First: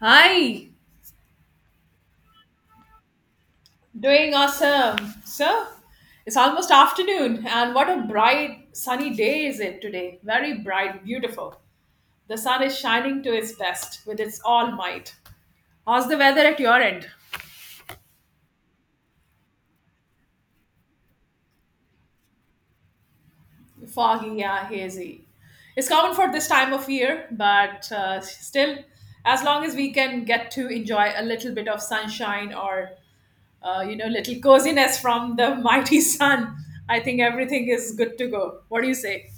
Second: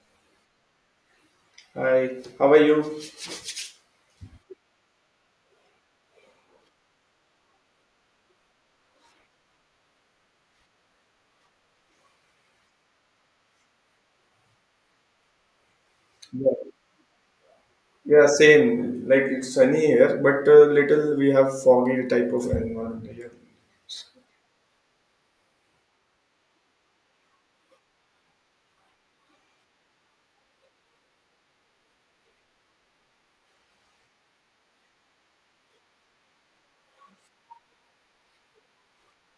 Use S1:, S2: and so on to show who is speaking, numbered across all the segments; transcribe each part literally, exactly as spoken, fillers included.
S1: Hi,
S2: Hi, how are you?
S1: doing awesome. So, it's almost afternoon, and what a bright, sunny day is it today? Very bright, beautiful. The sun is shining to its best with its all might. How's the weather
S2: Yeah,
S1: at your end?
S2: Yeah, same. Like it's sunny here, but uh, little we have foggy type of environment here.
S1: Foggy, yeah, hazy. It's common for this time of year, but uh, still, as long as we can get to enjoy a little bit of sunshine or uh, you know, little coziness from the mighty sun, I think everything is good to go. What do you say?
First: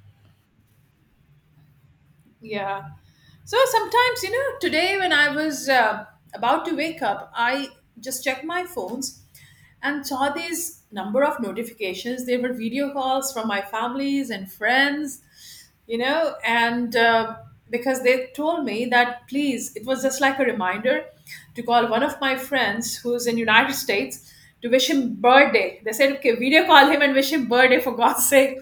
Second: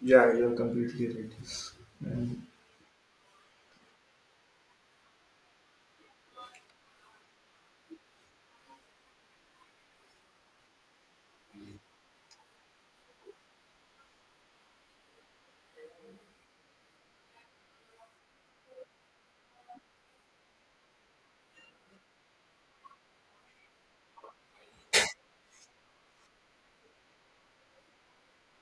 S2: Yeah, you're completely right. And
S1: Yeah. So sometimes, you know, today when I was uh, about to wake up, I just checked my phones and saw these number of notifications. They were video calls from my families and friends, you know, and uh, because they told me that please, it was just like a reminder to call one of my friends who's in United States to wish him birthday. They said, okay, video call him and wish him birthday for God's sake.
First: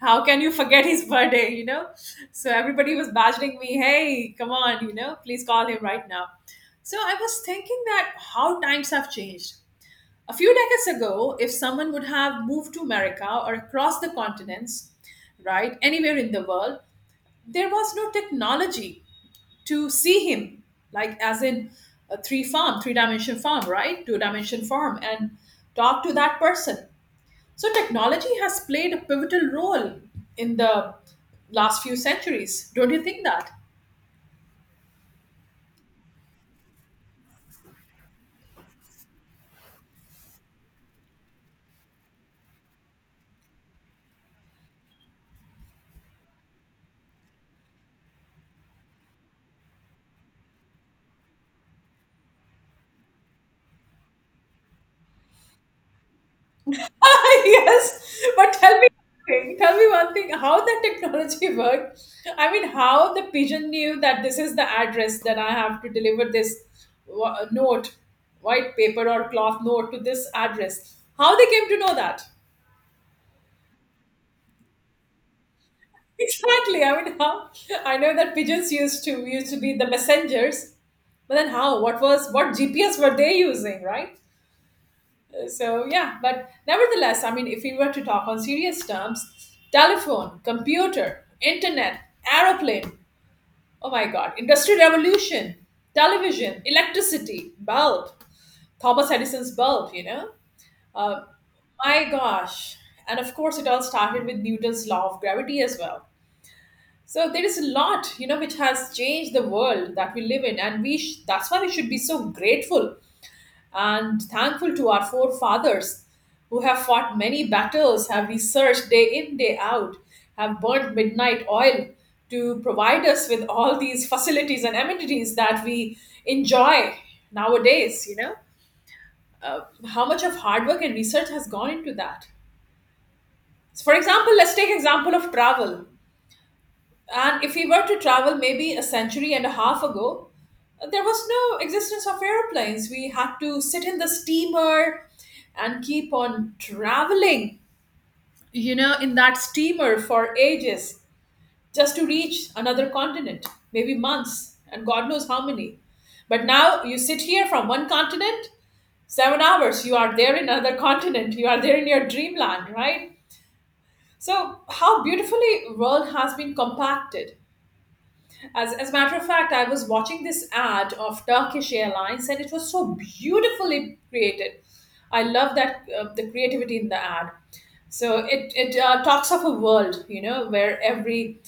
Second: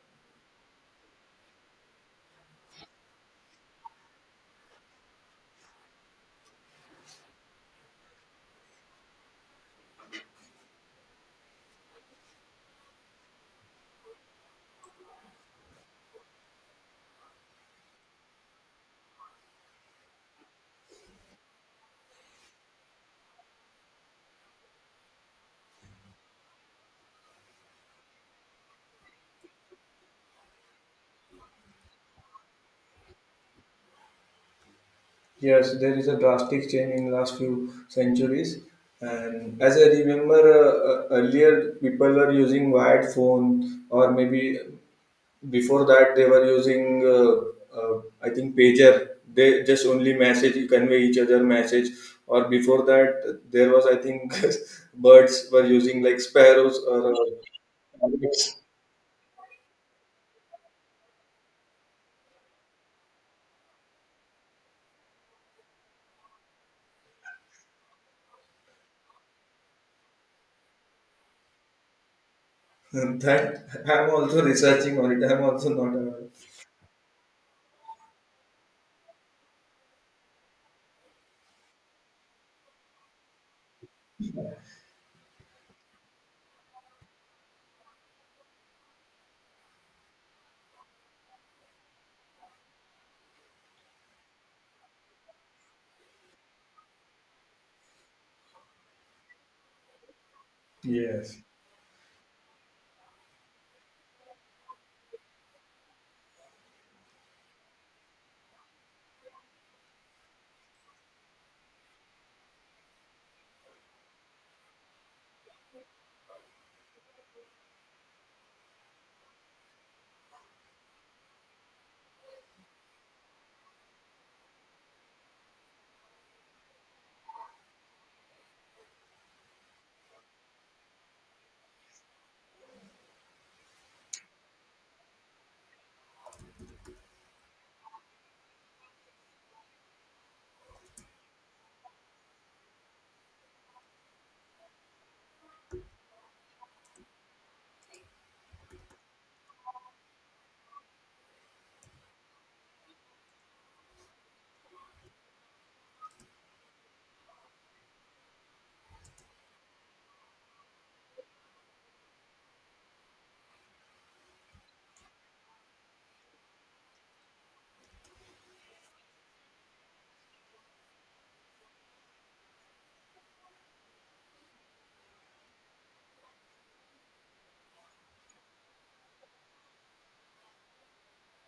S1: How can you forget his birthday, you know? So everybody was badgering me, hey, come on, you know, please call him right now. So I was thinking that how times have changed. A few decades ago, if someone would have moved to America or across the continents, right, anywhere in the world, there was no technology to see him, like as in a three farm, three dimension farm, right, two dimension farm, and talk to that person. So technology has played a pivotal role in the last few centuries. Don't you think that?
S2: yes, there is a drastic change in last few centuries. And as I remember, uh, uh, earlier people were using wired phone, or maybe before that they were using uh, uh, I think pager, they just only message, you convey each other message. Or before that there was I think birds were using like sparrows or uh,
S1: Yes, but
S2: parrots.
S1: tell me one thing. Tell me one thing. How that technology worked? I mean, how the pigeon knew that this is the address that I have to deliver this wa- note, white paper or cloth note to this address? How they came to know that?
S2: And that I'm also researching on it, I'm also not aware.
S1: Exactly. I mean, how? I know that pigeons used to used to be the messengers, but then how? What was what G P S were they using, right? So yeah, but nevertheless, I mean, if we were to talk on serious terms, telephone, computer, internet, aeroplane, oh my god, industrial revolution, television, electricity bulb, Thomas Edison's bulb, you know, uh,
S2: Yes,
S1: my gosh, and of course it all started with Newton's law of gravity as well. So there is a lot, you know, which has changed the world that we live in, and we sh- that's why we should be so grateful and thankful to our forefathers who have fought many battles, have researched day in, day out, have burnt midnight oil to provide us with all these facilities and amenities that we enjoy nowadays, you know. Uh, how much of hard work and research has gone into that? So for example, let's take example of travel. And if we were to travel maybe a century and a half ago, there was no existence of airplanes. We had to sit in the steamer and keep on traveling, you know, in that steamer for ages just to reach another continent, maybe months, and God knows how many. But now you sit here from one continent, seven hours, you are there in another continent, you are there in your dreamland, right? So, how beautifully world has been compacted as, as a matter of fact, I was watching this ad of Turkish Airlines and it was so beautifully created. I love that uh, the creativity in the ad. So it, it uh, talks of a world, you know, where every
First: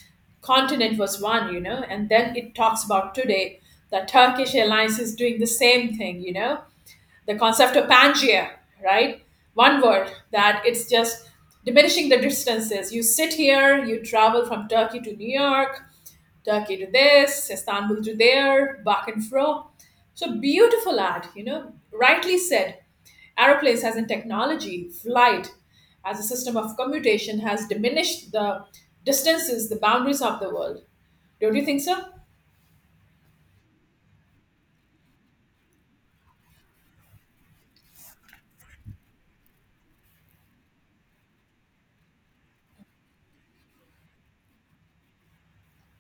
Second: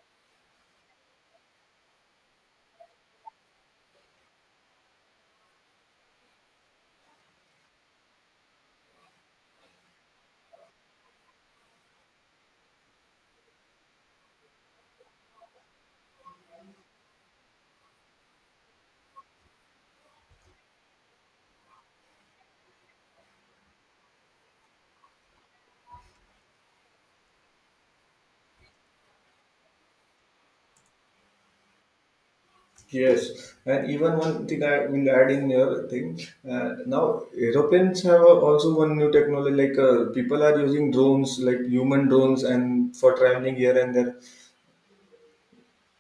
S1: continent was one, you know, and then it talks about today that Turkish Airlines is doing the same thing, you know, the concept of Pangaea, right? One word that it's just diminishing the distances. You sit here, you travel from Turkey to New York, Turkey to this, Istanbul to there, back and fro. So beautiful ad, you know, rightly said. Aeroplanes as in technology, flight as a system of commutation has diminished the distances, the boundaries of the world. Don't you think so?
S2: yes, and even one thing I will add in your thing. Uh, now, Europeans have also one new technology. Like uh, people are using drones, like human drones, and for traveling here and there.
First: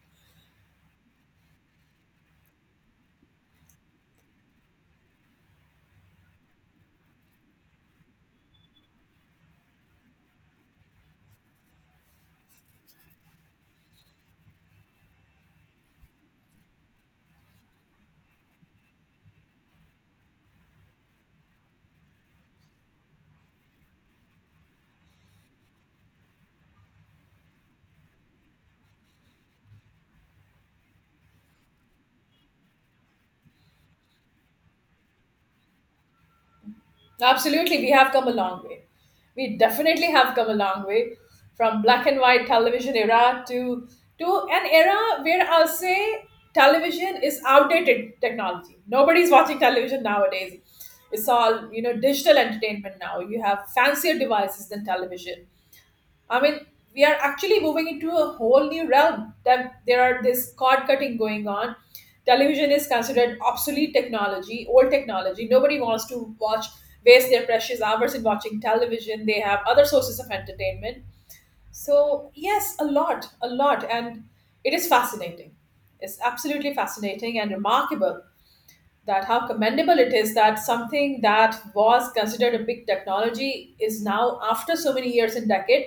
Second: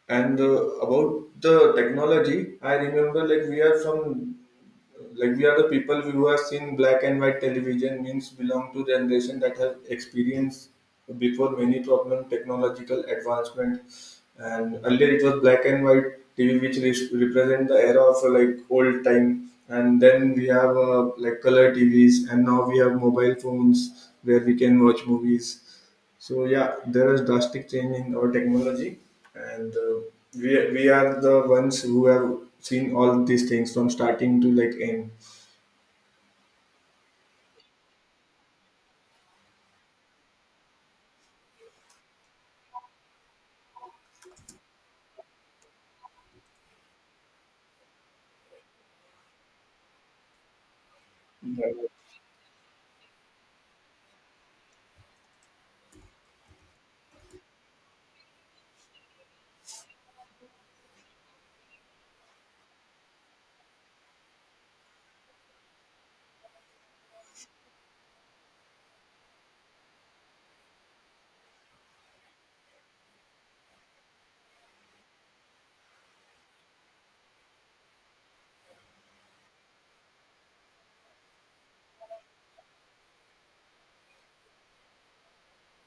S2: And uh, about the technology, I remember like we are from like we are the people who have seen black and white television, means belong to generation that have experienced before many problem technological advancement. And earlier it was black and white T V which re- represent the era of uh, like old time. And then we have uh, like color T Vs, and now we have mobile phones where we can watch movies. So yeah, there is drastic change in our technology, and uh, we we are the ones who have seen all these things from starting to like end.
S1: Absolutely, we have come a long way. We definitely have come a long way from black and white television era to to an era where I'll say television is outdated technology. Nobody's watching television nowadays. It's all, you know, digital entertainment now. You have fancier devices than television. I mean, we are actually moving into a whole new realm that there are this cord cutting going on. Television is considered obsolete technology, old technology. Nobody wants to watch, waste their precious hours in watching television. They have other sources of entertainment. So, yes, a lot, a lot. And it is fascinating. It's absolutely fascinating and remarkable that how commendable it is that something that was considered a big technology is now after so many years and decade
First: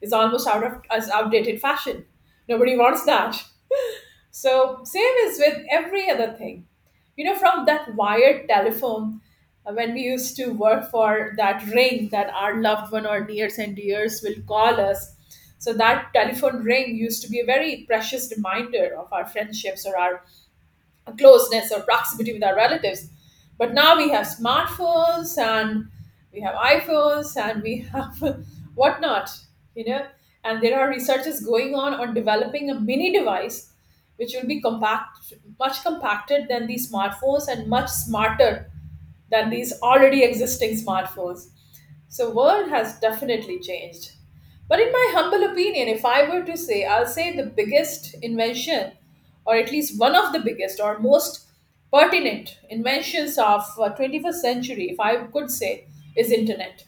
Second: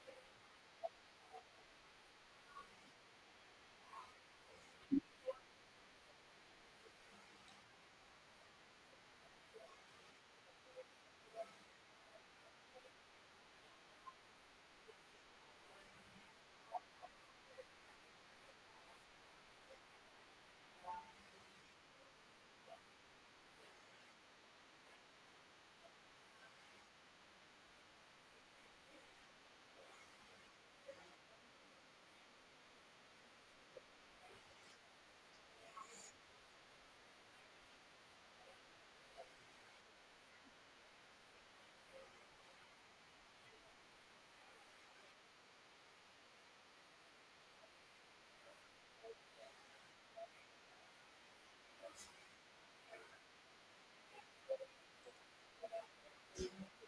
S1: is almost out of as outdated fashion. Nobody wants that. So same is with every other thing, you know, from that wired telephone, uh, when we used to work for that ring that our loved one or nears and dears will call us. So that telephone ring used to be a very precious reminder of our friendships or our a closeness or proximity with our relatives. But now we have smartphones and we have iPhones and we have whatnot, you know. And there are researches going on on developing a mini device which will be compact, much compacted than these smartphones and much smarter than these already existing smartphones. So world has definitely changed. But in my humble opinion, if I were to say, I'll say the biggest invention, or at least one of the biggest or most pertinent inventions of uh, twenty-first century, if I could say, is internet.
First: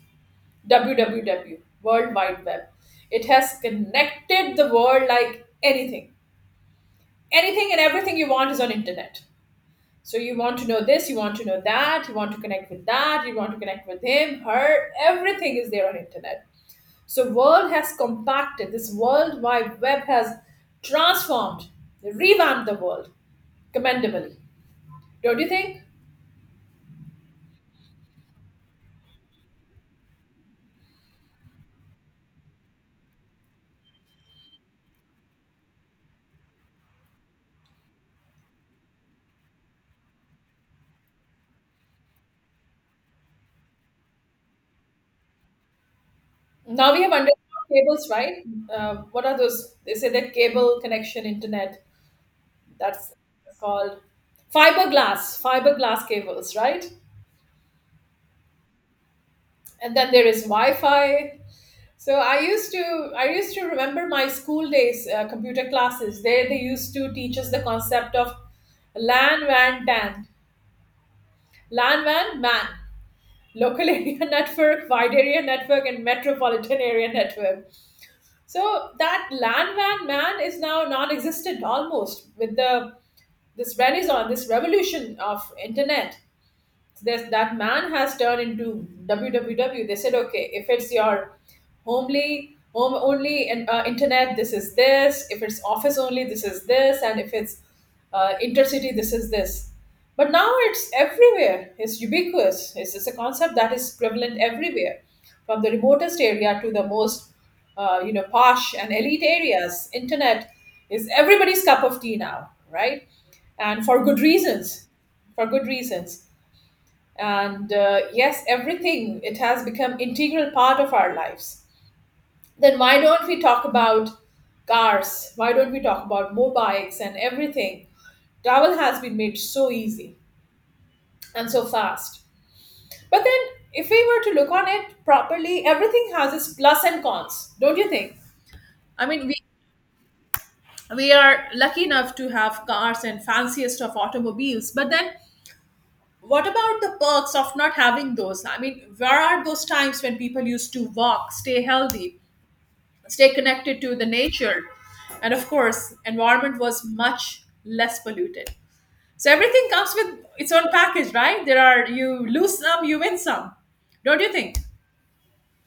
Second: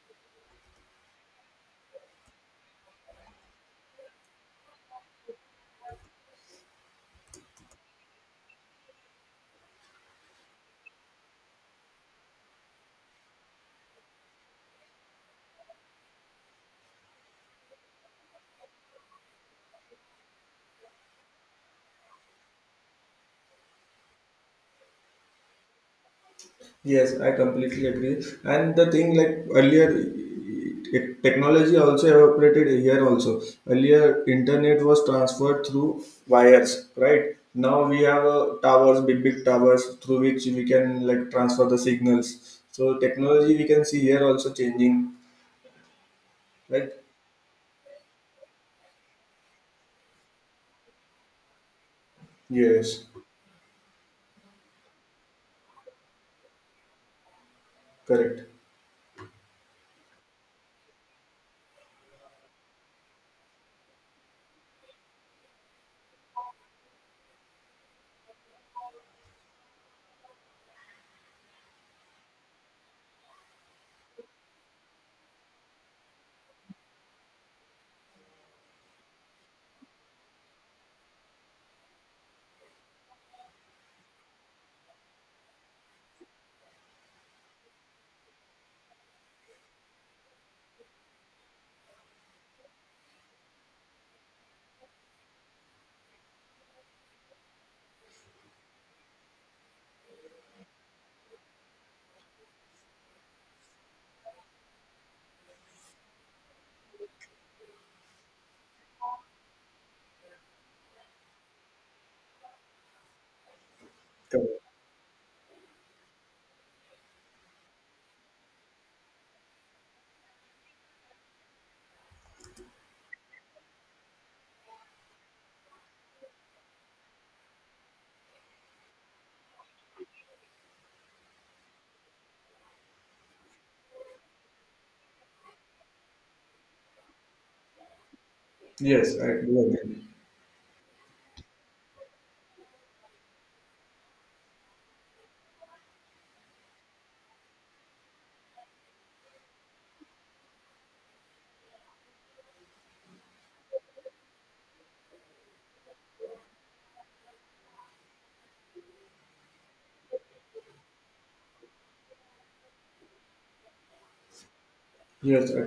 S1: W W W, World Wide Web. It has connected the world like anything. Anything and everything you want is on internet. So you want to know this, you want to know that, you want to connect with that, you want to connect with him, her, everything is there on internet. So world has compacted, this world wide web has transformed, revamped the world commendably. Don't you think?
S2: Yes, I completely agree. And the thing like earlier, eh, technology also evaporated here also. Earlier, internet was transferred through wires, right? Now we have uh, towers, big big towers through which we can like transfer the signals. So technology we can see here also changing,
S1: Now
S2: right?
S1: we have underground cables, right? Uh, what are those? They say that cable connection internet.
S2: Yes.
S1: That's called fiberglass, fiberglass cables, right?
S2: Correct.
S1: And then there is Wi-Fi. So I used to I used to remember my school days, uh, computer classes. There they used to teach us the concept of LAN, W A N, T A N. Landman, man. Local area network, wide area network, and metropolitan area network. So that landman, man is now non-existent almost with the this renaissance, this revolution of internet, this that man has turned into www. They said okay, if it's your homely home only, and uh, internet, this is this, if it's office only, this is this, and if it's uh, intercity, this is this, but now it's everywhere, it's ubiquitous, it's, it's a concept that is prevalent everywhere, from the remotest area to the most uh, you know, posh and elite areas. Internet is everybody's cup of tea now, right? And for good
S2: Correct.
S1: reasons, for good reasons. And uh, yes, everything, it has become integral part of our lives. Then why don't we talk about cars, why don't we talk about mobiles and everything? Travel has been made so easy and so fast, but then if we were to look on it properly, everything has its plus and cons, don't you think? I
S2: Yes,
S1: mean,
S2: I
S1: we
S2: do agree.
S1: we are lucky enough to have cars and fanciest of automobiles, but then what about the perks of not having those? I mean, where are those times when people used to walk, stay healthy, stay connected to the nature? And of course, environment was much less polluted. So everything comes with its own package, right? There are, you lose some, you win some. Don't you think?
S2: Yes, I,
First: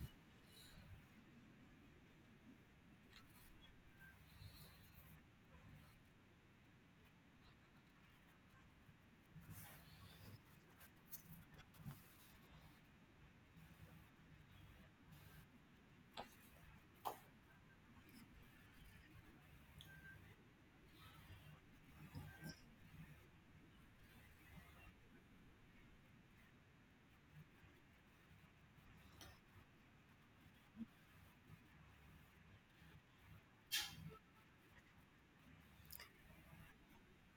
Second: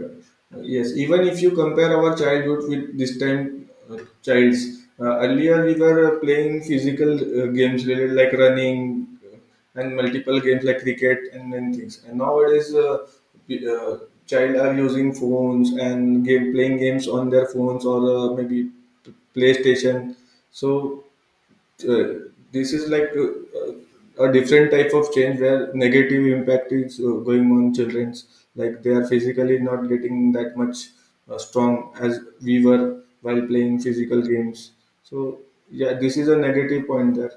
S2: yes. Even if you compare our childhood with this time, uh, child's uh, earlier we were uh, playing physical uh, games related like running uh, and multiple games like cricket and then things. And nowadays, uh, p- uh, child are using phones and game playing games on their phones or uh, maybe PlayStation. So uh, this is like uh, uh, a different type of change where negative impact is uh, going on children's, like they are physically not getting that much uh, strong as we were while playing physical games. So yeah, this is a negative point there.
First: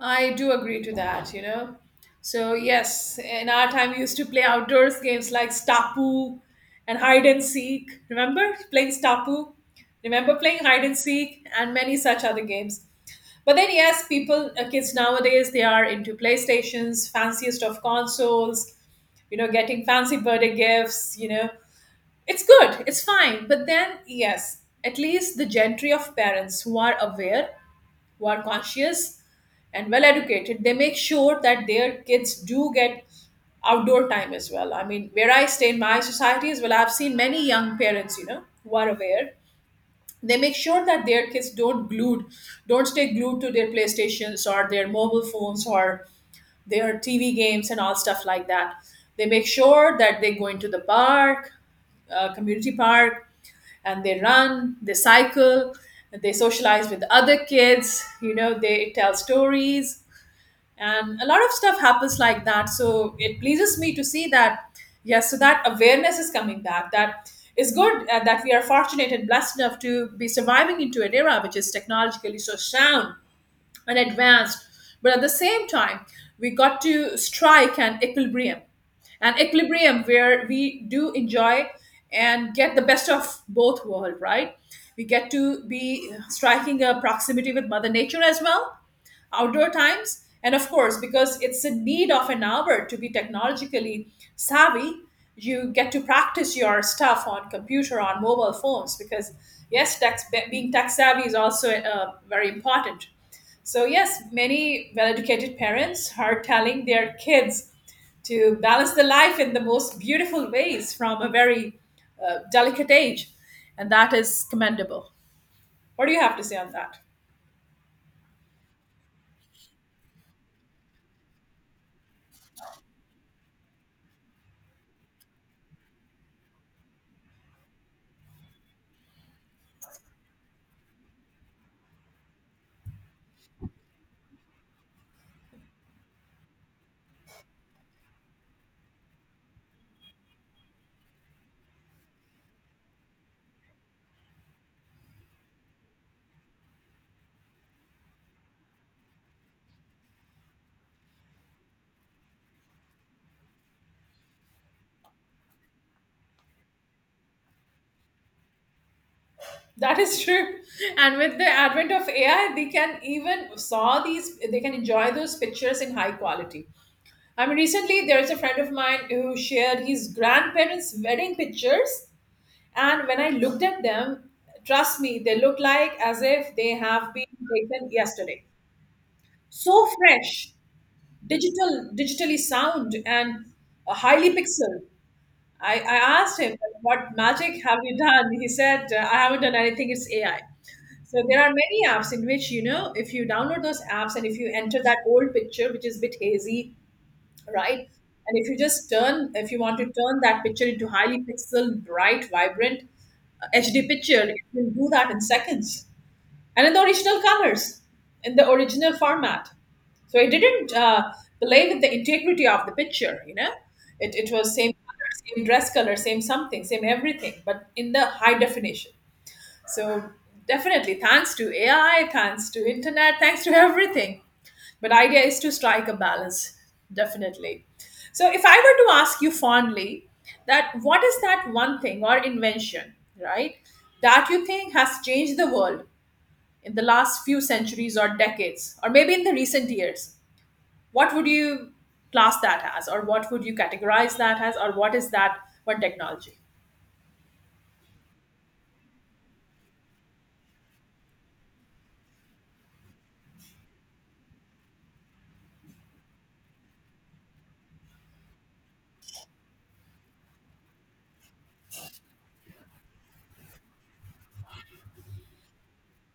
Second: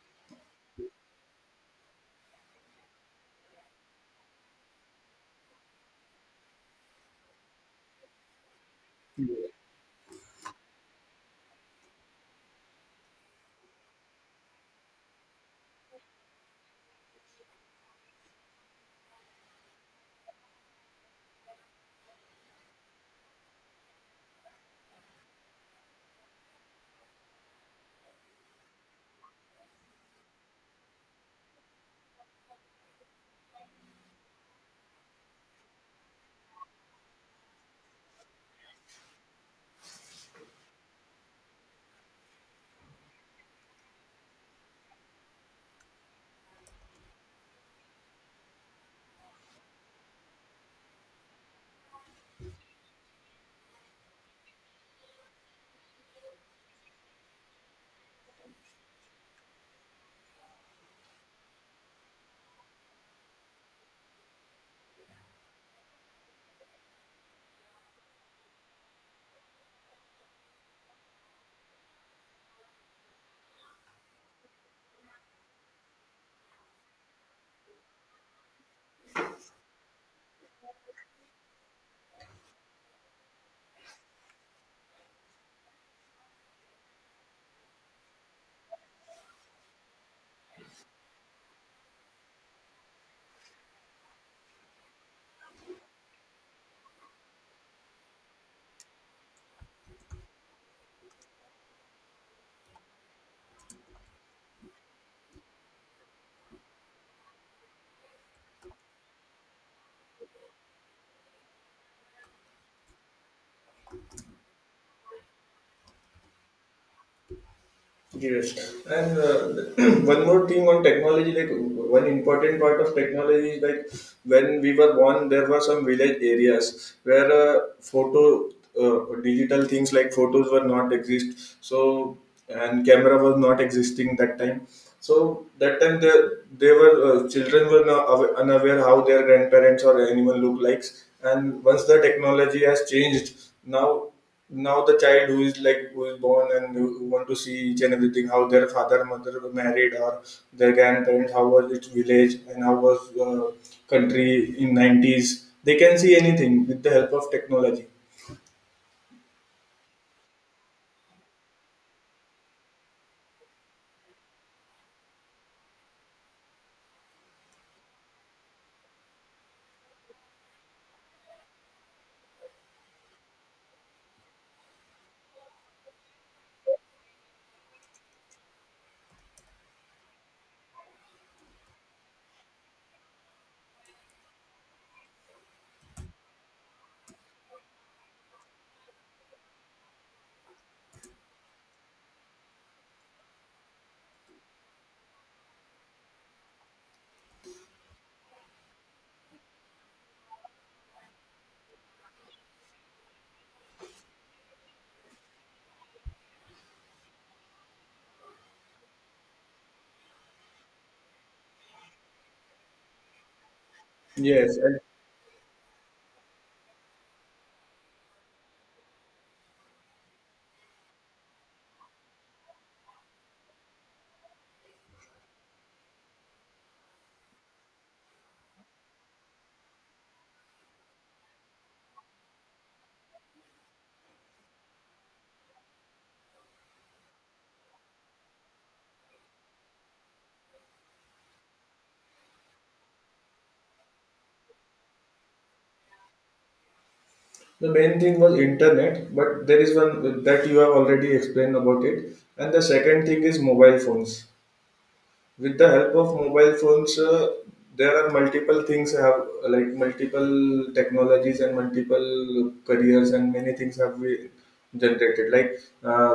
S1: I do agree to that, you know. So, yes, in our time, we used to play outdoors games like Stapu and hide and seek. Remember playing Stapu? Remember playing hide and seek and many such other games. But then, yes, people, uh, kids nowadays, they are into PlayStations, fanciest of consoles, you know, getting fancy birthday gifts, you know. It's good, it's fine. But then, yes, at least the gentry of parents who are aware, who are conscious and well educated, they make sure that their kids do get outdoor time as well. I mean, where I stay in my society as well, I've seen many young parents, you know, who are aware, they make sure that their kids don't glued don't stay glued to their playstations or their mobile phones or their tv games and all stuff like that. They make sure that they go into the park, uh, community park, and they run, they cycle, they socialize with other kids, you know, they tell stories, and a lot of stuff happens like that. So it pleases me to see that, yes, so that awareness is coming back. That is good, uh, that we are fortunate and blessed enough to be surviving into an era which is technologically so sound and advanced, but at the same time we got to strike an equilibrium, an equilibrium where we do enjoy and get the best of both world, right? We get to be striking a proximity with mother nature as well, outdoor times, and of course because it's a need of an hour to be technologically savvy. You get to practice your stuff on computer, on mobile phones, because yes tax, being tech savvy is also uh, very important. So yes, many well-educated parents are telling their kids to balance the life in the most beautiful ways from a very uh, delicate age, and that is commendable. What do you have to say on that?
S2: Yes, and uh, one more thing on technology, like one important part of technology is like when we were born, there were some village areas where uh, photo, uh, digital things like photos were not exist. So and camera was not existing that time. So that time they, they were uh, children were not awa- unaware how their grandparents or anyone look likes. And once the technology has changed, now now the child who is like who is born and who who want to see each and everything, how their father mother were married, or their grandparents how was its village and how was uh, country in nineties, they can see anything with the help of technology.
S1: That is true. And with the advent of A I, they can even saw these, they can enjoy those pictures in high quality. I mean, recently there is a friend of mine who shared his grandparents' wedding pictures, and when I looked at them, trust me, they look like as if they have been taken yesterday. So fresh, digital, digitally sound, and highly pixel. I, I asked him, what magic have you done? He said, "Uh, I haven't done anything, it's A I. So there are many apps in which, you know, if you download those apps and if you enter that old picture, which is a bit hazy, right? And if you just turn, if you want to turn that picture into highly pixel, bright, vibrant uh, H D picture, it will do that in seconds and in the original colors, in the original format. So I didn't uh, play with the integrity of the picture. You know, it it was
S2: Yes,
S1: same
S2: and
S1: color, same dress color, same something, same everything, but in the high definition. So definitely, thanks to A I, thanks to internet, thanks to everything. But idea is to strike a balance, definitely. So if I were to ask you fondly that what is that one thing or invention, right, that you think has changed the world in the last few centuries or decades, or maybe in the recent years? What would you class that as, or what would you categorize that as, or what is that one technology?
S2: the main thing was internet, but there is one that you have already explained about it, and the second thing is mobile phones. With the help of mobile phones uh, there are multiple things have, like multiple technologies and multiple careers and many things have been generated, like uh,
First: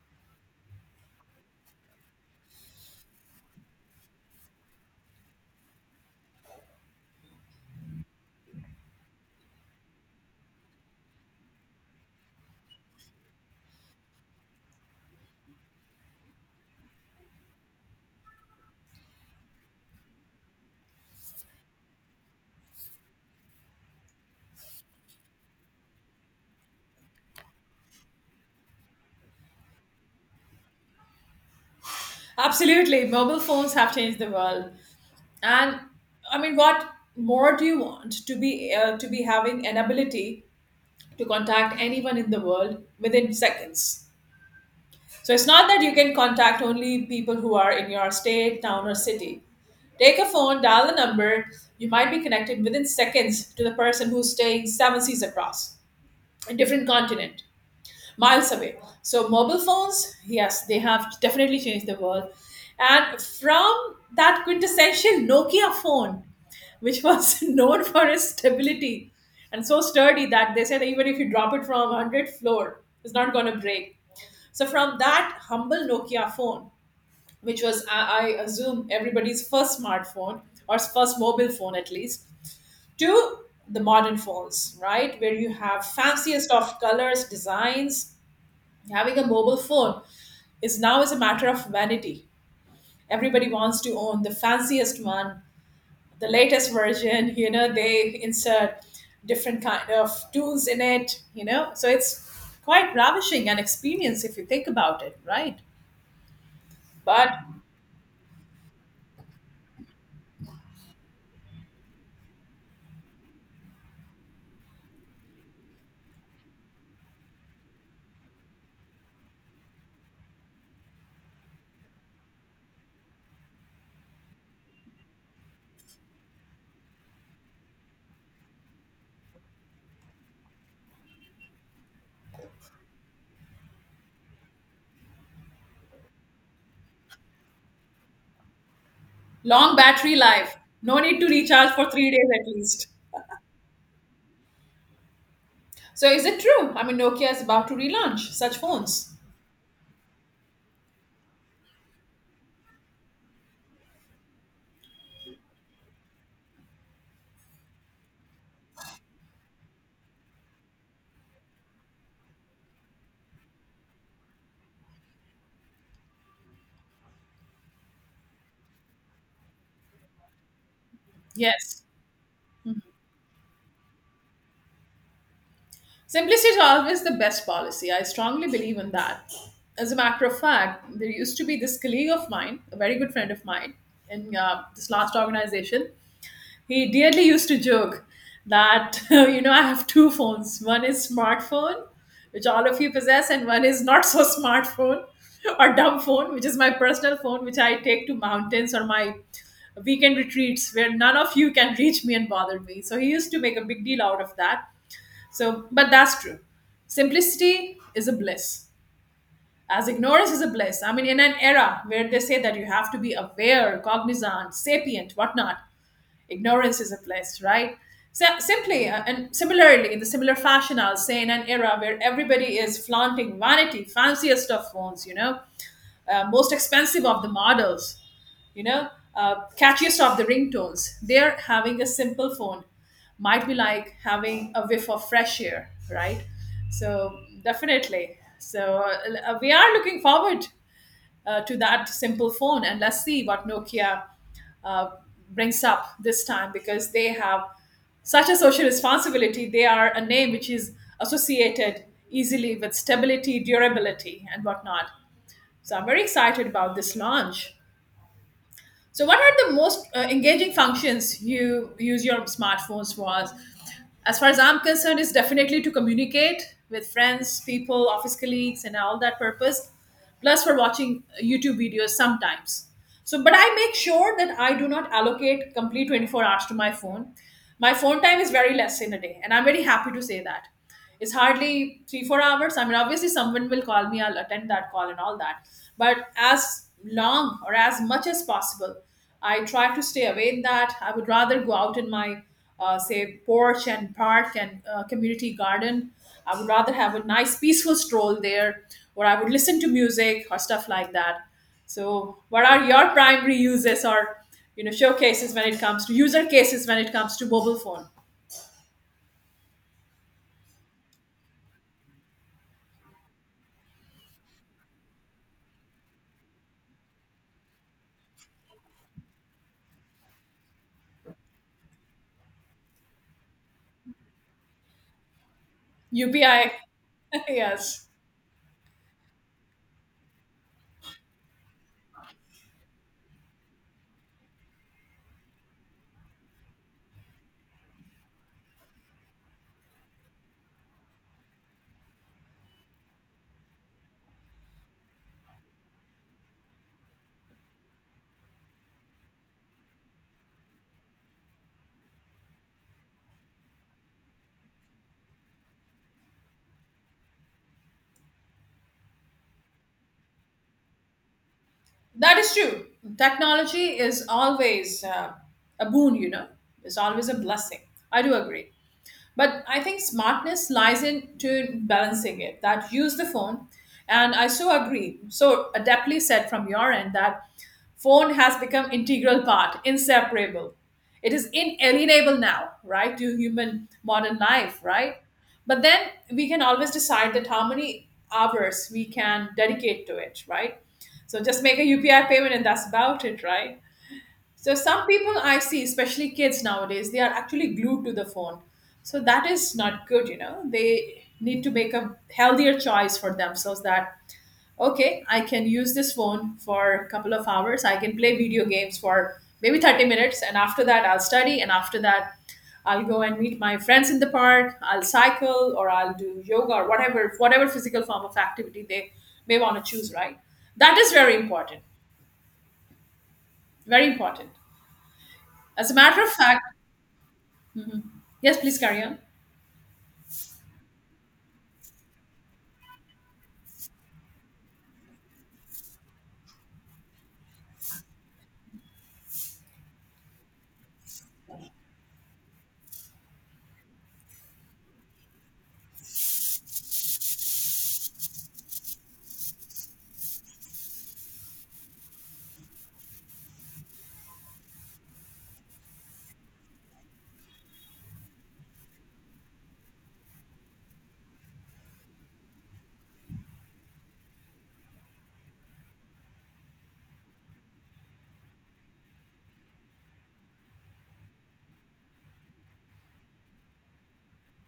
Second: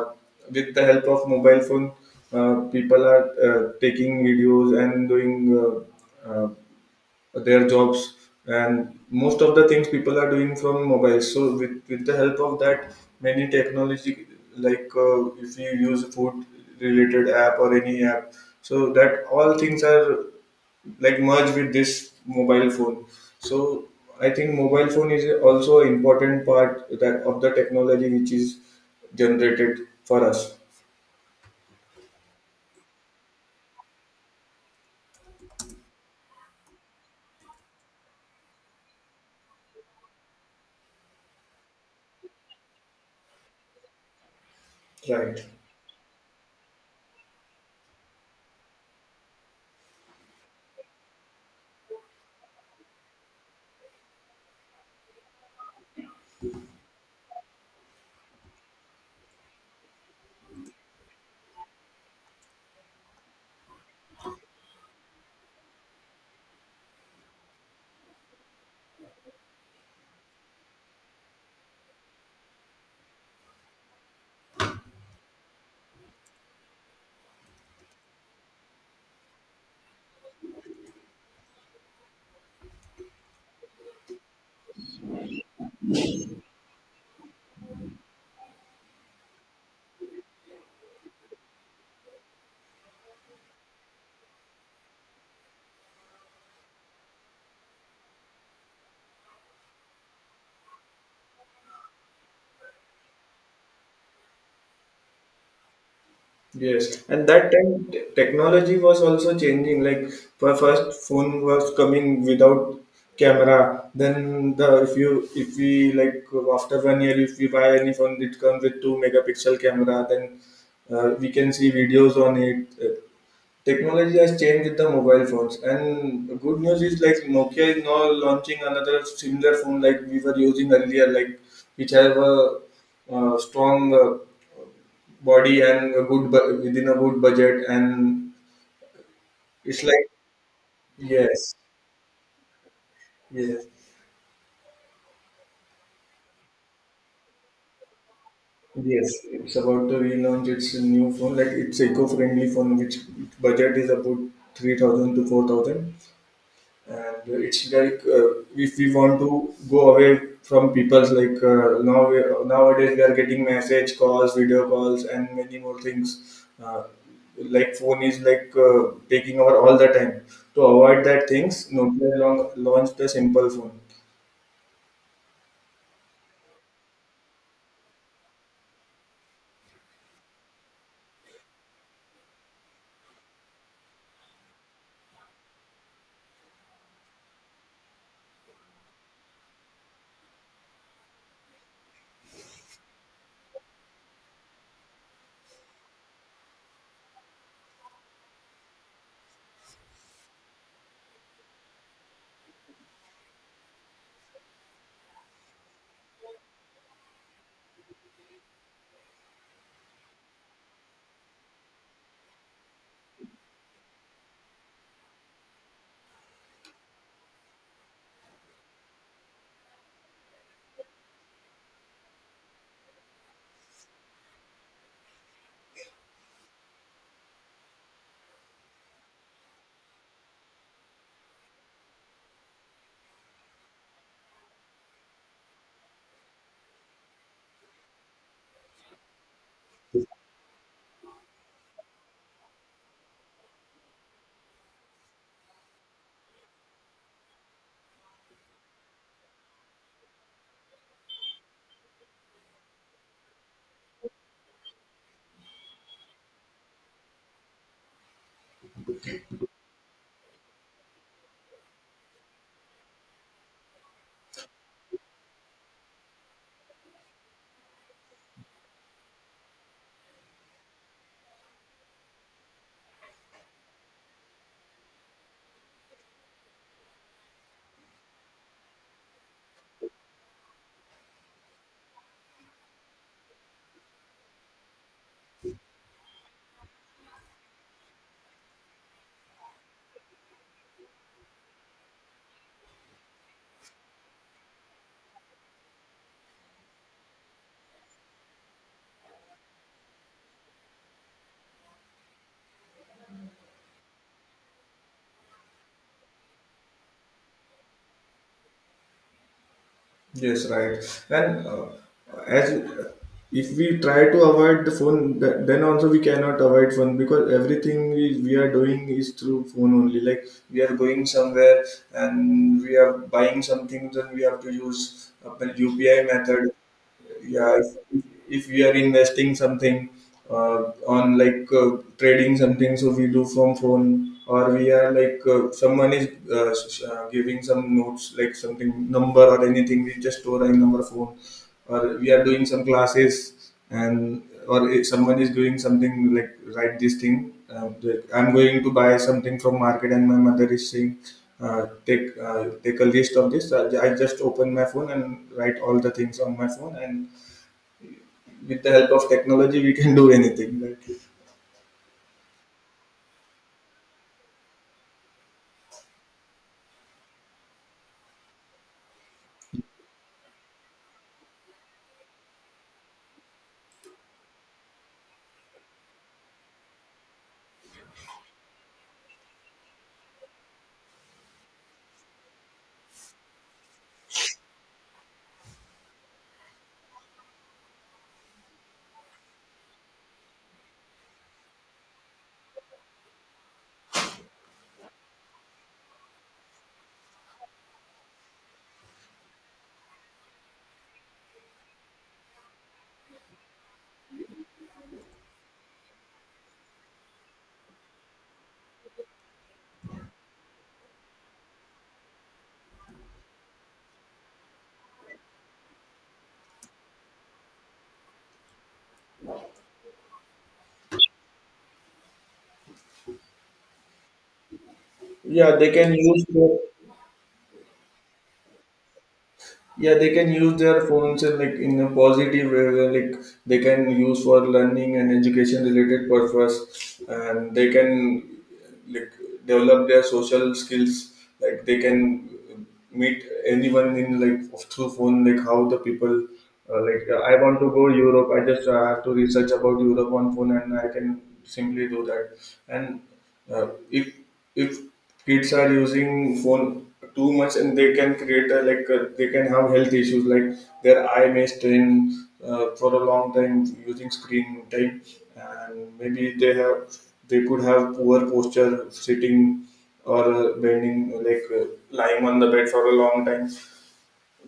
S2: with the help of mobile phone uh, people are uh, taking videos and doing uh, uh, their jobs, and most of the things people are doing from mobile. So with, with the help of that many technology, like uh, if you use food related app or any app, so that all things are like merged with this mobile phone. So I think mobile phone is also an important part that of the technology which is generated for us,
S1: Absolutely, mobile phones have changed the world, and I mean, what more do you want to be uh, to be having an ability to contact anyone in the world within seconds? So
S2: right?
S1: it's not that you can contact only people who are in your state, town, or city. Take a phone, dial a number, you might be connected within seconds to the person who's staying seven seas across, a different continent miles away. So mobile phones, yes, they have definitely changed the world. And from that quintessential Nokia phone, which was known for its stability and so sturdy that they said even if you drop it from hundredth floor, it's not going to break. So from that humble Nokia phone, which was I, I assume everybody's first smartphone or first mobile phone at least, to the modern phones, right, where you have fanciest of colors, designs, having a mobile phone is now is a matter of vanity. Everybody wants to own the fanciest one, the latest version. You know, they insert different kind of tools in it. You know, so it's quite ravishing an experience if you think about it, right?
S2: Yes,
S1: But
S2: and that time t- technology was also changing. Like for first phone was coming without camera. Then the if you if we like after one year if we buy any phone it comes with two megapixel camera. Then uh, we can see videos on it. Uh, Technology has changed with the mobile phones, and the good news is like Nokia is now launching another similar phone like we were using earlier, like which have a uh, strong uh, body and a good bu- within a good budget, and
S1: long
S2: it's like
S1: battery life, no need to
S2: yes,
S1: recharge for three days at least.
S2: yes,
S1: So is it true? I mean, Nokia is about to relaunch such
S2: yes,
S1: phones.
S2: it's about to relaunch its new phone, like it's eco-friendly phone which budget is about three thousand to four thousand, and it's like uh, if we want to go away from people's, like uh, now we, nowadays we are getting message calls, video calls, and many more things uh, like phone is like uh, taking over all the time. To avoid that things
S1: Yes.
S2: Nokia long launched the simple phone.
S1: Simplicity is always the best policy. I strongly believe in that. As a matter of fact, there used to be this colleague of mine, a very good friend of mine, in uh, this last organization. He dearly used to joke that, you know, I have two phones. One is smartphone, which all of you possess, and one is not so smartphone or dumb phone, which is my personal phone, which I take to mountains or my weekend retreats where none of you can reach me and bother me. So he used to make a big deal out of that. So, but that's true. Simplicity is a bliss, as ignorance is a bliss. I mean, in an era where they say that you have to be aware, cognizant, sapient, whatnot, ignorance is a bliss, right? So, simply uh, and similarly, in the similar fashion, I'll say in an era where everybody is flaunting vanity, fanciest of phones, you know, uh, most expensive of the models, you know, uh, catchiest of the ringtones. They're having a simple phone, might be like having a whiff of fresh air, right? So, definitely. So, uh, we are looking forward uh, to that simple phone, and let's see what Nokia uh, brings up this time because they have such a social responsibility. They are a name which is associated easily with stability, durability, and whatnot. So I'm very excited about this launch. So what are the most uh, engaging functions you use your smartphones for? As far as I'm concerned, is definitely to communicate with friends, people, office colleagues, and all that purpose. Plus, for watching uh, YouTube videos sometimes. So, but I make sure that I do not allocate complete twenty-four hours to my phone. My phone time is very less in a day, and I'm very happy to say that. It's hardly three, four hours. I mean, obviously, someone will call me, I'll attend that call and all that. But as long or as much as possible, I try to stay away in that. I would rather go out in my, uh, say, porch and park and uh, community garden. I would rather have a nice, peaceful stroll there, or I would listen to music or stuff like that. So, what are your primary uses or you know showcases when it comes to user cases when it comes to mobile phone?
S2: Yes, right. And uh, as if we try to avoid the phone, th- then also we cannot avoid phone because everything we, we are doing is through phone only. Like we are going somewhere and we are buying something, then we have to use uh, the U P I
S1: U P I,
S2: method. Yeah, if,
S1: yes.
S2: if if we are investing something uh, on like uh, trading something, so we do from phone. Or we are like uh, someone is uh, s- uh, giving some notes, like something, number or anything, we just store in our phone. Or we are doing some classes, and or if someone is doing something like, write this thing. Um, like, I'm going to buy something from market and my mother is saying uh, take uh, take a list of this. So I, I just open my phone and write all the things on my phone, and with the help of technology we can do anything, right?
S1: That is true. Technology is always uh, a boon, you know, it's always a blessing. I do agree. But I think smartness lies in to balancing it that use the phone. And I so agree. So adeptly said from your end that phone has become integral part inseparable, it is inalienable now, right, to human modern life, right? But then we can always decide that how many hours we can dedicate to it, right? So just make a upi payment and that's about it, right? So some people I see, especially kids nowadays, they are actually glued to the phone. So that is not good, you know. They need to make a healthier choice for themselves that okay, I can use this phone for a couple of hours. I can play video games for maybe thirty minutes. And after that, I'll study. And after that, I'll go and meet my friends in the park. I'll cycle or I'll do yoga or whatever, whatever physical form of activity they may want to choose, right? That is very important. Very important.
S2: yeah
S1: As
S2: they
S1: a
S2: can
S1: matter of
S2: use
S1: fact,
S2: their-
S1: yes, please carry on.
S2: yeah, they can use their phones in like in a positive way, where, like they can use for learning and education related purpose, and they can like develop their social skills, like they can meet anyone in like through phone, like how the people uh, like I want to go europe, I just uh, have to research about europe on phone and I can simply do that. And uh, if if kids are using phone too much, and they can create a, like uh they can have health issues, like their eye may strain uh, for a long time using screen time, and maybe they have they could have poor posture, sitting or uh, bending, like uh, lying on the bed for a long time.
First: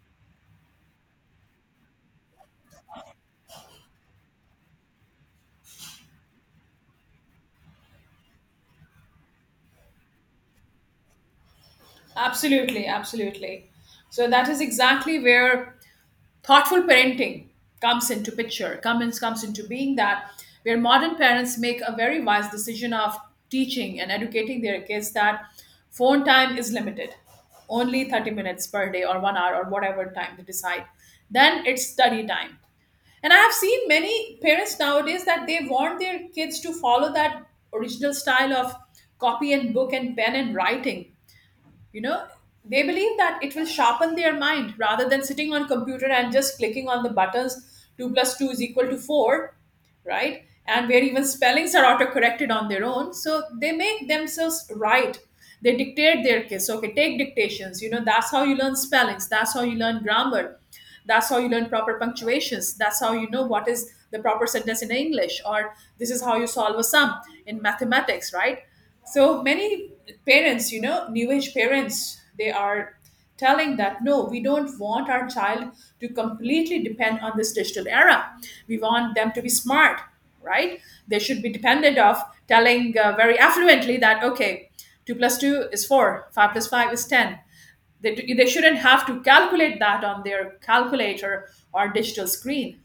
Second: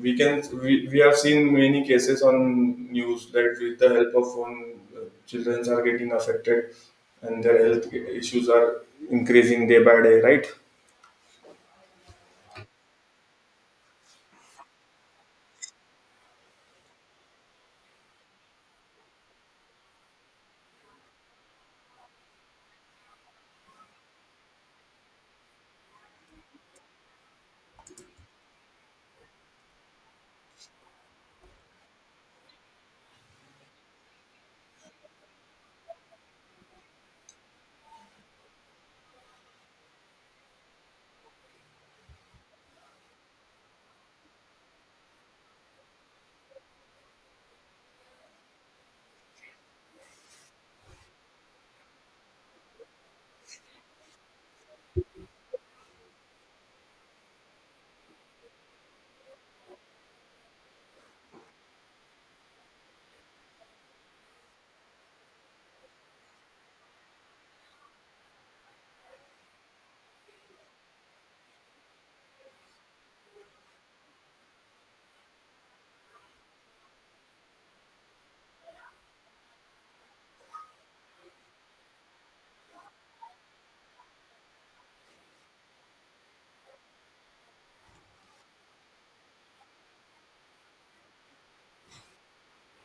S2: We can we, we have seen many cases on news that with the help of phone uh, children are getting affected and their health issues are increasing day by day, right?
S1: Absolutely, absolutely. So that is exactly where thoughtful parenting comes into picture, comes comes into being that where modern parents make a very wise decision of teaching and educating their kids that phone time is limited, only thirty minutes per day or one hour or whatever time they decide, then it's study time. And I have seen many parents nowadays that they want their kids to follow that original style of copy and book and pen and writing, you know. They believe that it will sharpen their mind rather than sitting on computer and just clicking on the buttons, two plus two is equal to four, right? And where even spellings are autocorrected on their own. So they make themselves right. They dictate their kids. Okay, take dictations. You know, that's how you learn spellings. That's how you learn grammar. That's how you learn proper punctuations. That's how you know what is the proper sentence in English, or this is how you solve a sum in mathematics, right? So many parents, you know, new age parents, they are telling that no, we don't want our child to completely depend on this digital era. We want them to be smart, right? They should be dependent of telling uh, very affluently that okay, two plus two is four, five plus five is ten. They, do- they shouldn't have to calculate that on their calculator or digital screen.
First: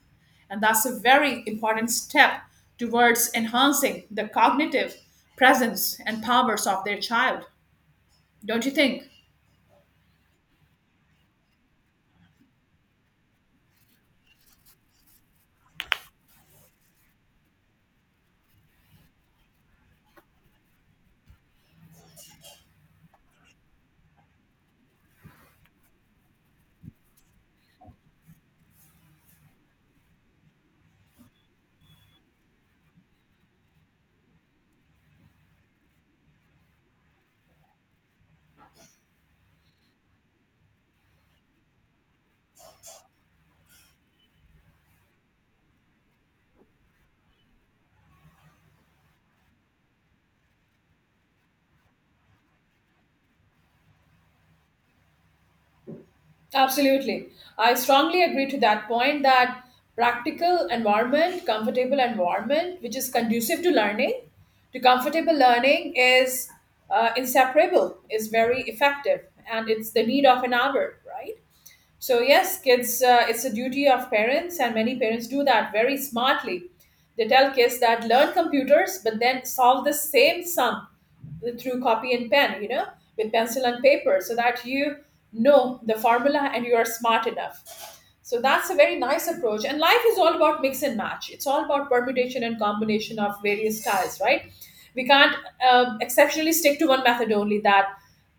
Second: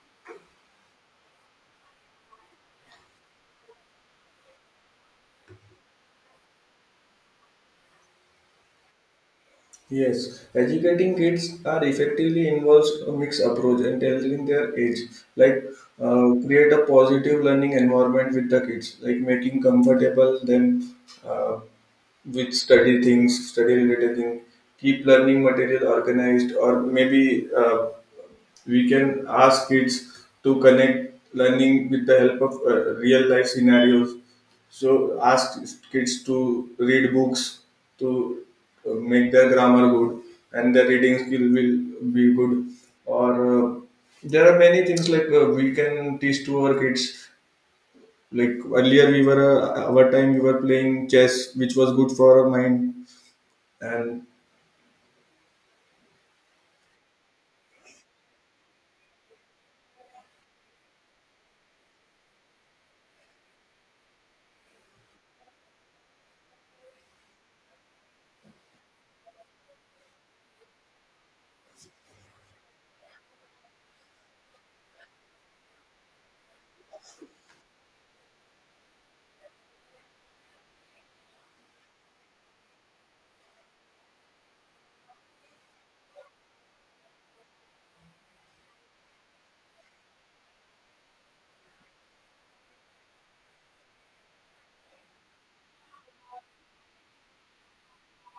S1: And that's a very important step towards enhancing the cognitive presence and powers of their child. Don't you think?
S2: Yes, educating kids are effectively involves a mixed approach and telling their age, like uh, create a positive learning environment with the kids, like making comfortable them uh, with study things, study related things, keep learning material organized, or maybe uh, we can ask kids to connect learning with the help of uh, real life scenarios. So ask kids to read books, to uh, make their grammar good and their reading skill will be good. Or uh, there are many things like uh, we can teach to our kids, like earlier we were uh, our time we were playing chess, which was good for our mind, and
S1: Absolutely. I strongly agree to that point that practical environment, comfortable environment, which is conducive to learning, to comfortable learning is uh, inseparable, is very effective, and it's the need of an hour, right? So yes, kids, uh, it's a duty of parents, and many parents do that very smartly. They tell kids that learn computers, but then solve the same sum through copy and pen, you know, with pencil and paper, so that you know the formula and you are smart enough. So that's a very nice approach. And life is all about mix and match. It's all about permutation and combination of various styles, right? We can't um, exceptionally stick to one method only. That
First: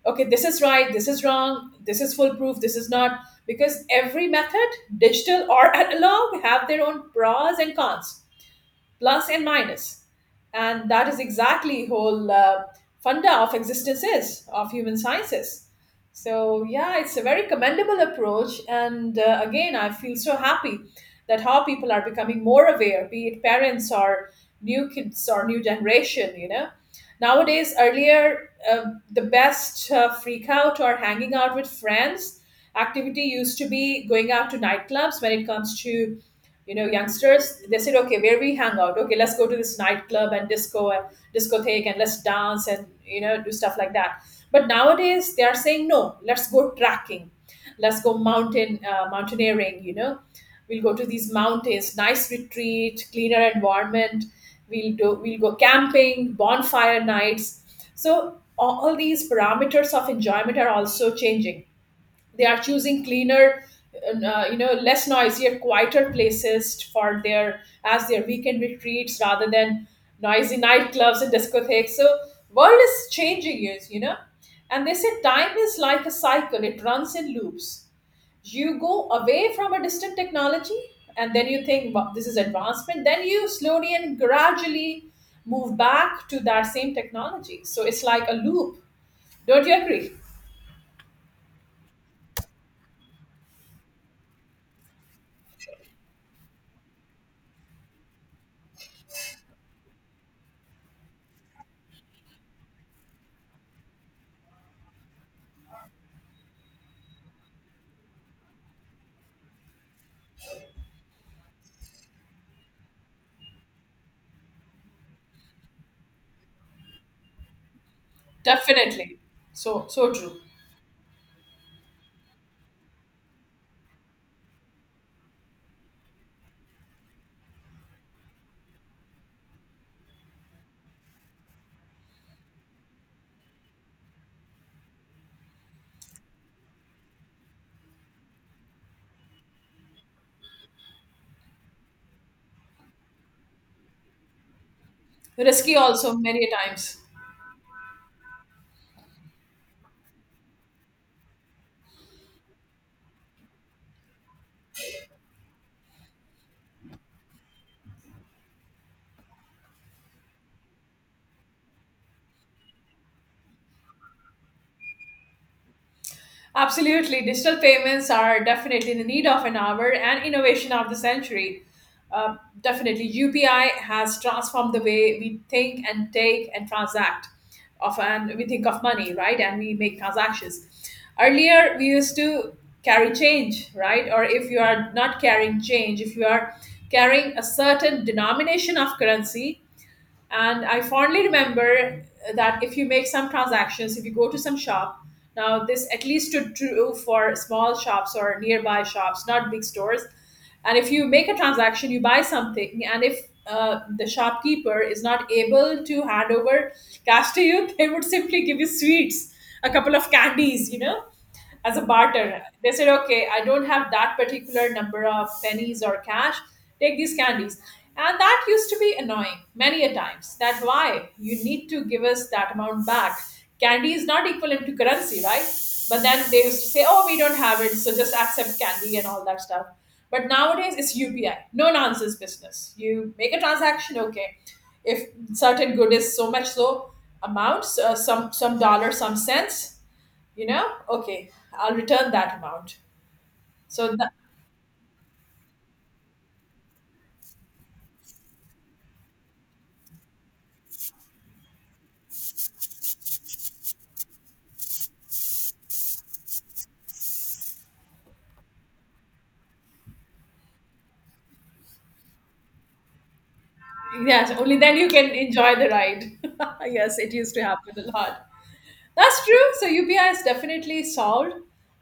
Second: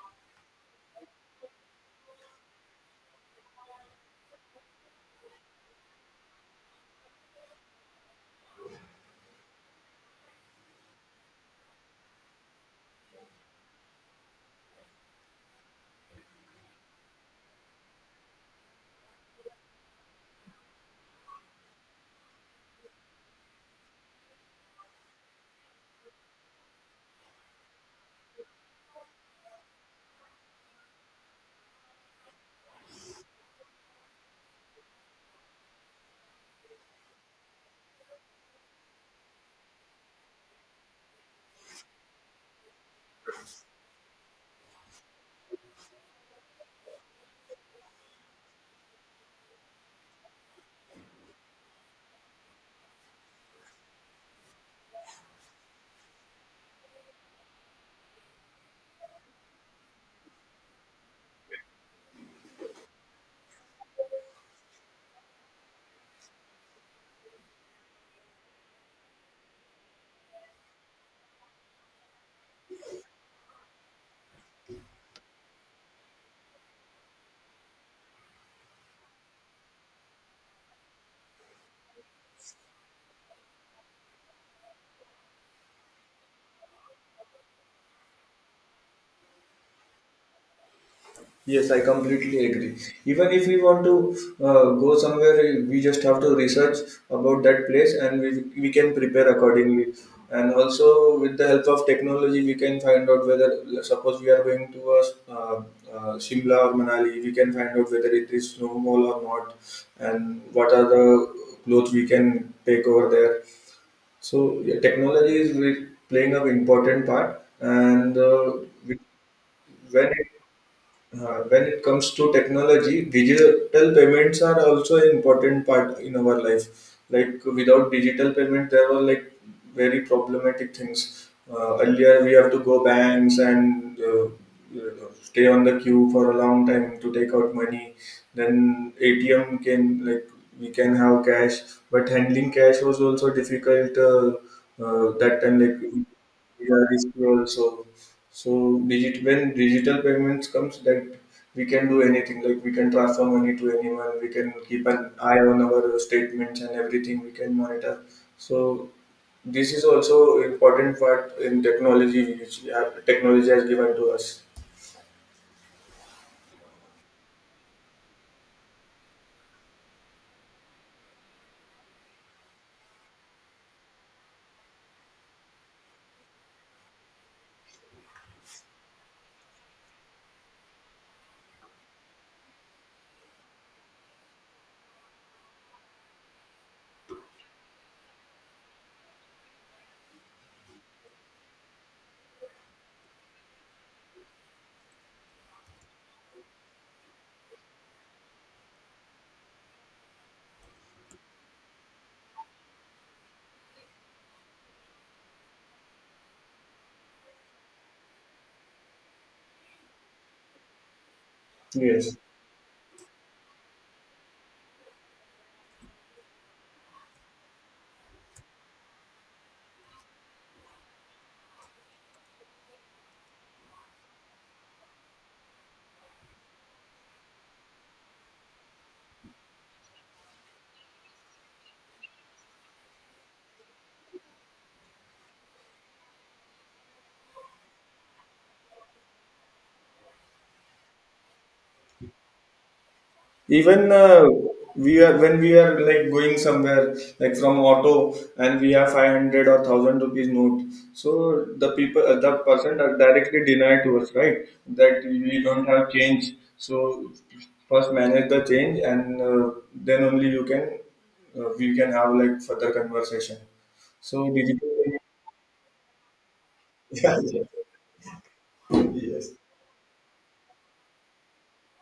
S1: okay, this is right, this is wrong, this is foolproof, this is not, because every method, digital or analog, have their own pros and cons, plus and minus. And that is exactly whole uh, funda of existence is of human sciences. So yeah, it's a very commendable approach. And uh, again, I feel so happy that how people are becoming more aware, be it parents or new kids or new generation, you know. Nowadays, earlier, uh, the best uh, freak out or hanging out with friends activity used to be going out to nightclubs. When it comes to, you know, youngsters, they said, okay, where we hang out? Okay, let's go to this nightclub and disco and discotheque and let's dance and, you know, do stuff like that. But nowadays they are saying, no, let's go trekking, let's go mountain uh, mountaineering, you know. We'll go to these mountains, nice retreat, cleaner environment. We'll do, we'll go camping, bonfire nights. So all all these parameters of enjoyment are also changing. They are choosing cleaner, uh, you know, less noisier, quieter places for their, as their weekend retreats, rather than noisy nightclubs and discotheques. So world is changing, is, you know. And they say time is like a cycle, it runs in loops. You go away from a distant technology and then you think, wow, this is advancement. Then you slowly and gradually move back to that same technology. So it's like a loop. Don't you agree?
S2: Yes, I completely agree. Even if we want to uh, go somewhere, we just have to research about that place, and we, we can prepare accordingly. And also, with the help of technology, we can find out whether, suppose we are going to a, uh, uh, Shimla or Manali, we can find out whether it is snowfall or not, and what are the clothes we can take over there. So, yeah, technology is re- playing an important part, and uh, with-
S1: Definitely. so
S2: when
S1: so
S2: it
S1: true.
S2: uh, when it comes to technology, digital payments are also an important part in our life. Like without digital payment, there were like very problematic things. Uh, earlier, we have to go banks and uh, stay on the queue for a long time to take out money. Then A T M came, like we can have cash, but handling cash was also difficult uh, uh, that time.
S1: Risky
S2: Like
S1: also, many
S2: we are
S1: times.
S2: risky also. So digit when digital payments comes, that we can do anything. Like we can transfer money to anyone. We can keep an eye on our statements and everything. We can monitor. So this is also important part in technology which uh, technology has given to us.
S1: Absolutely, digital payments are definitely in the need of an hour and innovation of the century. Uh, definitely, UPI has transformed the way we think and take and transact of, and we think of money, right? And we make transactions. Earlier, we used to carry change, right? Or if you are not carrying change, if you are carrying a certain denomination of currency. And I fondly remember that if you make some transactions, if you go to some shop, now this at least stood true for small shops or nearby shops, not big stores. And if you make a transaction, you buy something, and if uh, the shopkeeper is not able to hand over cash to you, they would simply give you sweets, a couple of candies, you know, as a
S2: Yes.
S1: barter. They said, okay, I don't have that particular number of pennies or cash. Take these candies. And that used to be annoying many a times. That why you need to give us that amount back. Candy is not equivalent to currency, right? But then they used to say, oh, we don't have it, so just accept candy and all that stuff. But nowadays it's U P I, no nonsense business. You make a transaction, okay. If certain good is so much, so amount, uh, some some dollar, some cents, you know, okay, I'll return that amount.
S2: Even
S1: So that,
S2: uh, we are when we are like going somewhere, like from auto and we have five hundred or one thousand rupees note, so the people uh, the person are directly denied to us, right, that we don't have change. So first manage the change, and uh, then only you can uh, we can have like further conversation. So
S1: yes, only then
S2: digital
S1: you can enjoy the ride. Yes, it used to happen a lot. That's
S2: yes.
S1: true. So UPI is definitely solved.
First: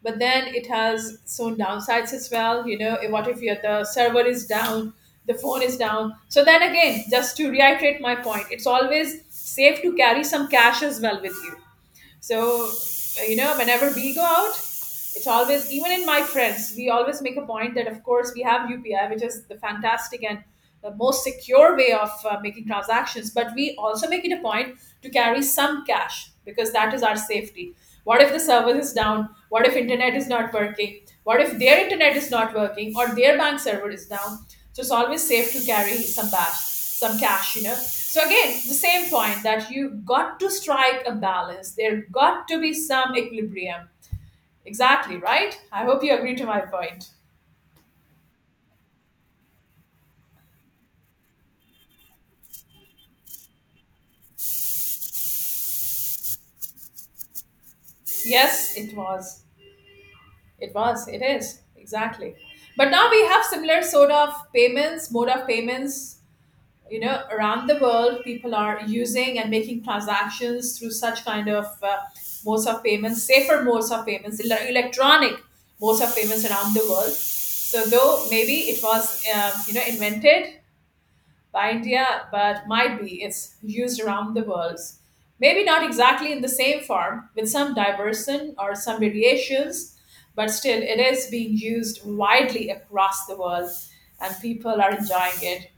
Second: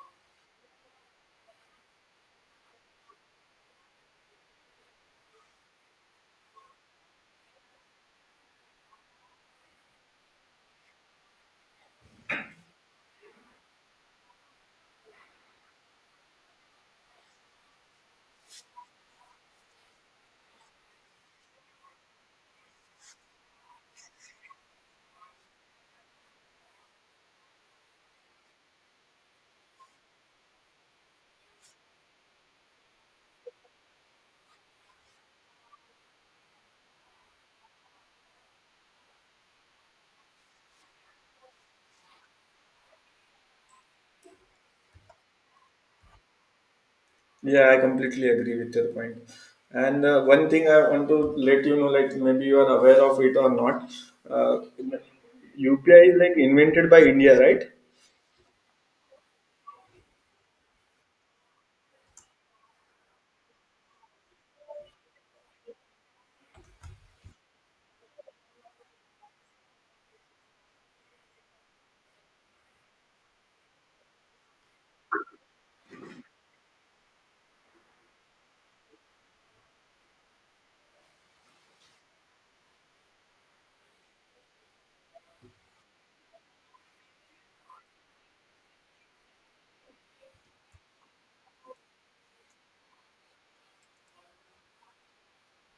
S1: But then it has its own downsides as well, you know. What if your, the server is down, the phone is down? So then again, just to reiterate my point, it's always safe to carry some cash as well with you. So, you know, whenever we go out, it's always, even in my friends, we always make a point that, of course, we have U P I, which is the fantastic and the most secure way of uh, making transactions. But we also make it a point to carry some cash because that is our safety. What if the server is down? What if internet is not working? What if their internet is not working or their bank server is down? So it's always safe to carry some cash, some cash, you know. So again, the same point, that you got to strike a balance. There got to be some equilibrium. Exactly, right? I hope you agree to my point.
S2: Yeah, I completely agree with your point. And uh, one thing I want to let you know, like maybe you are aware of it or not, uh, U P I is like invented by India, right?
S1: Yes, it was. It was. It is. Exactly. But now we have similar sort of payments, mode of payments, you know, around the world. People are using and making transactions through such kind of uh, modes of payments, safer modes of payments, ele- electronic modes of payments around the world. So though maybe it was, um, you know, invented by India, but might be it's used around the world. Maybe not exactly in the same form, with some diversion or some variations, but still it is being used widely across the world and people are enjoying it.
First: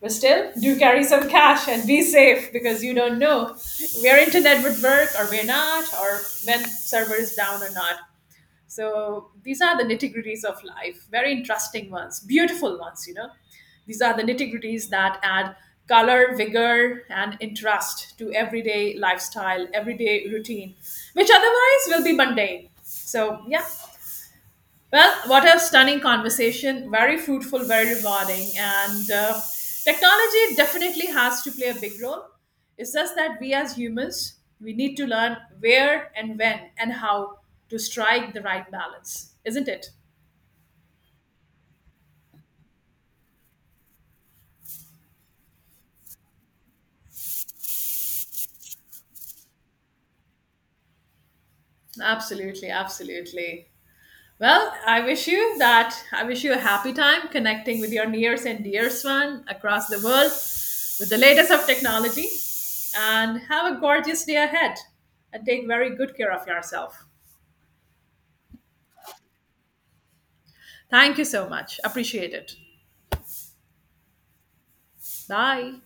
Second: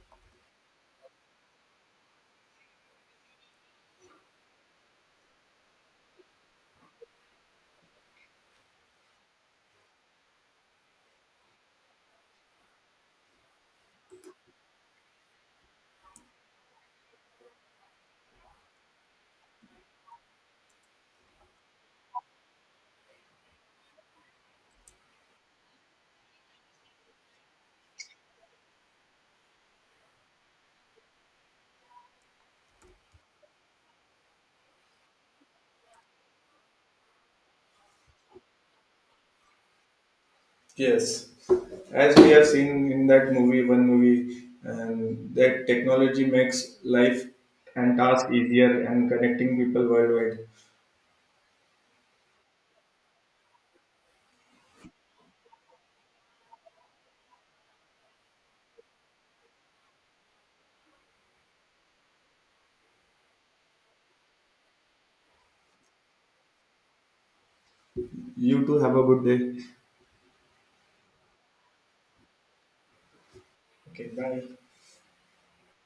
S1: But still, do carry some cash and be safe, because you don't know where internet would work or where not, or when server is down or not. So these are the nitty gritties of life, very interesting ones, beautiful ones, you know. These are the nitty gritties that add color, vigor, and interest to everyday lifestyle, everyday routine, which otherwise will be mundane. So, yeah, well, what a stunning conversation. Very fruitful, very rewarding. And uh, technology definitely has to play a big role. It's just that we as humans, we need to learn where and when and how to strike the right balance, isn't it?
S2: Yes. As we have seen in that movie, one movie, and that technology makes life and task easier and connecting people worldwide.
S1: Absolutely, absolutely. Well, I wish you that. I wish you a happy time connecting with your nears and dears one across the world with the latest of technology. And have a gorgeous day ahead and take very good care of yourself.
S2: You too have a good day.
S1: Thank you so much. Appreciate it.
S2: Okay, bye.
S1: Bye.